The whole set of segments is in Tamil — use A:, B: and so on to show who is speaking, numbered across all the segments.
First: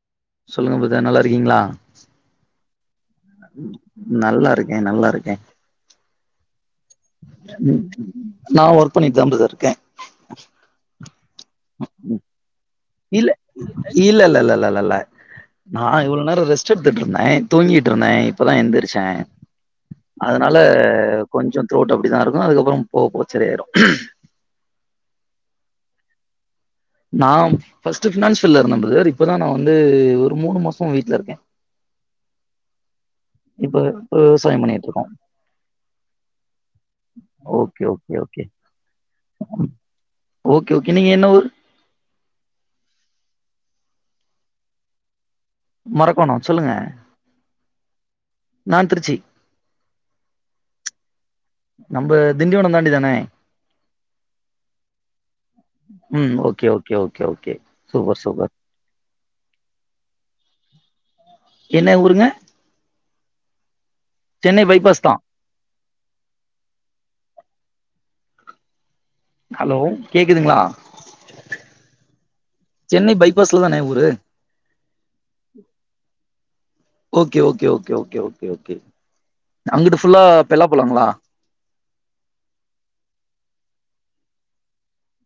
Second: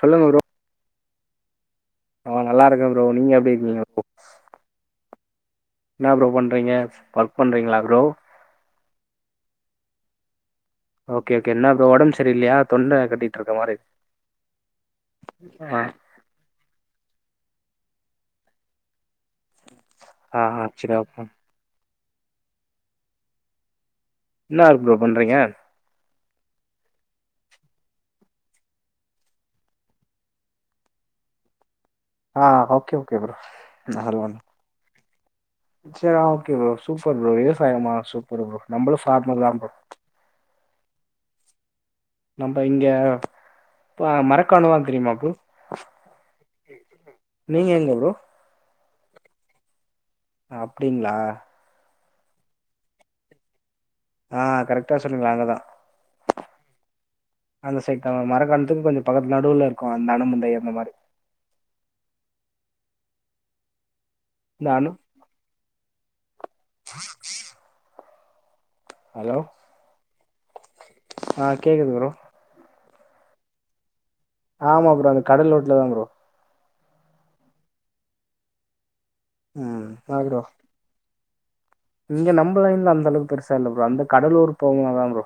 A: சொல்லுங்க ப்ரோ
B: சொல்லுங்க பதர் நல்லாருகீங்ளா
A: ஈ நல்லாருக்க ப்ரோ நீங்க எப்டி இருக்கீங்க
B: நல்லாருக்கே நல்லாருக்கே
A: ன்னா ப்ரோ பண்றீங்க ஒர்க் பண்றீங்களா
B: ம்
A: ப்ரோ
B: நா ஒர்க் பண்ணிட்டு தா பதர் இர்க்க
A: ஓக்கே ஓக்கே என்னா ப்ரோ ஒடம் சரில்லியா
B: இல்ல இல்லல் லல்லல் லல் லல்ல
A: ஆ
B: நா இவ்ளோ நேரோ ரெஸ் சுட்டுதுட்ருந்த தூங்கிட்ருந்தே இப்பதா எந்துருச்ச
A: ஆ
B: அதுனால
A: ஆ சரி ஓகே
B: கொஞ்சொ த்ரோட் அப்டிதாருக்கு அதுக்கப்றோ போ போ சரியாயிரு
A: இன்னா ஒர்க் ப்ரோ பண்றீங்க
B: நா ஃபர்ஸ்ட்டு ஃபினான்ஸுல்ல இருந்த பிரதர் இப்பதா நா வந்து ஒரு மூணு மாசோ வீட்லருக்கே
A: ஆ ஓகே ஓகே ப்ரோ
B: இப்ப வெ விவசாயோ பண்ணிட்ருக்கோ
A: செர் okay bro super bro
B: okay
A: விவசாயமா
B: ஓகே ஓகே
A: சூப்பர் ப்ரோ நம்பளு ஸ்டார்ட் பண்லா ப்ரோ
B: ஓக்கே ஓக்கே நீங்க என்ன ஊரு
A: நம்ப இங்க ப மரக்கானுவா தெரியுமா ப்ரோ
B: மரக்கோனொ சொல்லுங்க
A: நீங்க எங்க ப்ரோ
B: நா திருச்சி
A: அப்டிங்களா
B: நம்ப திண்டிவனோ தாண்டி தானே
A: அ கரெக்ட்டா சொன்னீங்க அங்கதா
B: ம் ஓகே ஓகே ஓகே ஓகே
A: அந்த சைட் தா
B: சூப்பர் சூப்பர்
A: மரக்கானத்துக் கொஞ்சொ பக்கத் நடுவுல இருக்கு அந்த எடமு ந்த இடமு மாரி
B: என்ன ஊருங்க சென்னை
A: இந்த அணு
B: பைபாஸ் தா
A: ஹலோ
B: ஹலோ கேக்குதுங்ளா
A: அ கேக்குது ப்ரோ
B: சென்னை பைபாஸ்ல தானெ ஊரு
A: ஆமா ப்ரோ அந்த கடல் ஓட்ல தா bro
B: okay okay okay okay okay okay
A: ம்.
B: அங்குட்டு
A: ஆ
B: ஃபுல்லா
A: ப்ரோ.
B: பெல்லா பலங்ளா
A: இங்க நம்ப லைன்ல அந்தளவு பெருசா இல்ல ப்ரோ அந்த கடலூர் போங்க தா ப்ரோ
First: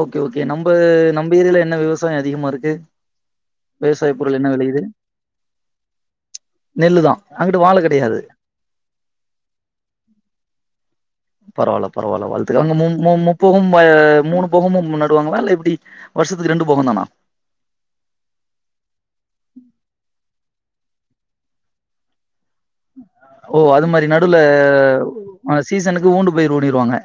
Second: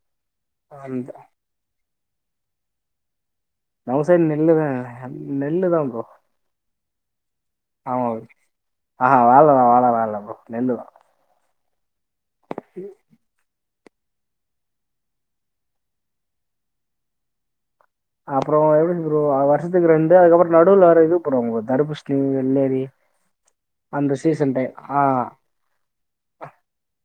B: ஓக்கே ஓக்கே நம்ப
A: அந்த
B: நம்ப ஏரியால என்ன விவசாய அதிகமாருக்கு
A: நம்ம சைடு நெல்லுதெ நெல்லு தா ப்ரோ
B: நெல்லு தா அங்கிட்டு வாழ
A: ஆம்மா
B: கெடையாது
A: அ வாழ வாழலா இல்ல ப்ரோ நெல்லு தா
B: பரவால்ல பரவால்ல வாழ்த்துகள் அங்க மு மு மு போகும் ப மூணு போகமும் நடுவாங்கலா இல்ல எப்டி வருஷத்துக்கு ரெண்டு போகொந்தானா
A: அப்பற எப்டி ப்ரோ வருஷத்துக்கு ரெண்டு அதுக்கப்பற நடுவுல வேர இது போடுவாங்கோ ப்ரோ தடுப்புஸ்லி வெள்ளரி
B: ஓ அது மாரி
A: அந்த
B: நடுல
A: சீசன் டைம். ஆ
B: அ சீசனுக்கு ஊண்டு பயிரு ஊணிருவாங்க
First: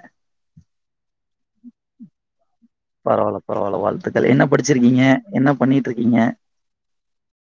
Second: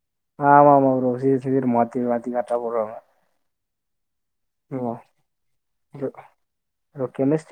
A: ஆமாமா ப்ரோ. சீசன் சீசன் மாத்தி மாத்தி கரெக்ட்டா போடுவாங்க.
B: பரவால்ல பரவால்ல வாழ்த்துக்கள் என்ன
A: ம்.
B: படிச்சிருக்கீங்க என்ன பண்ணிட்ருக்கீங்க
A: ஓ கெமிஸ்ட்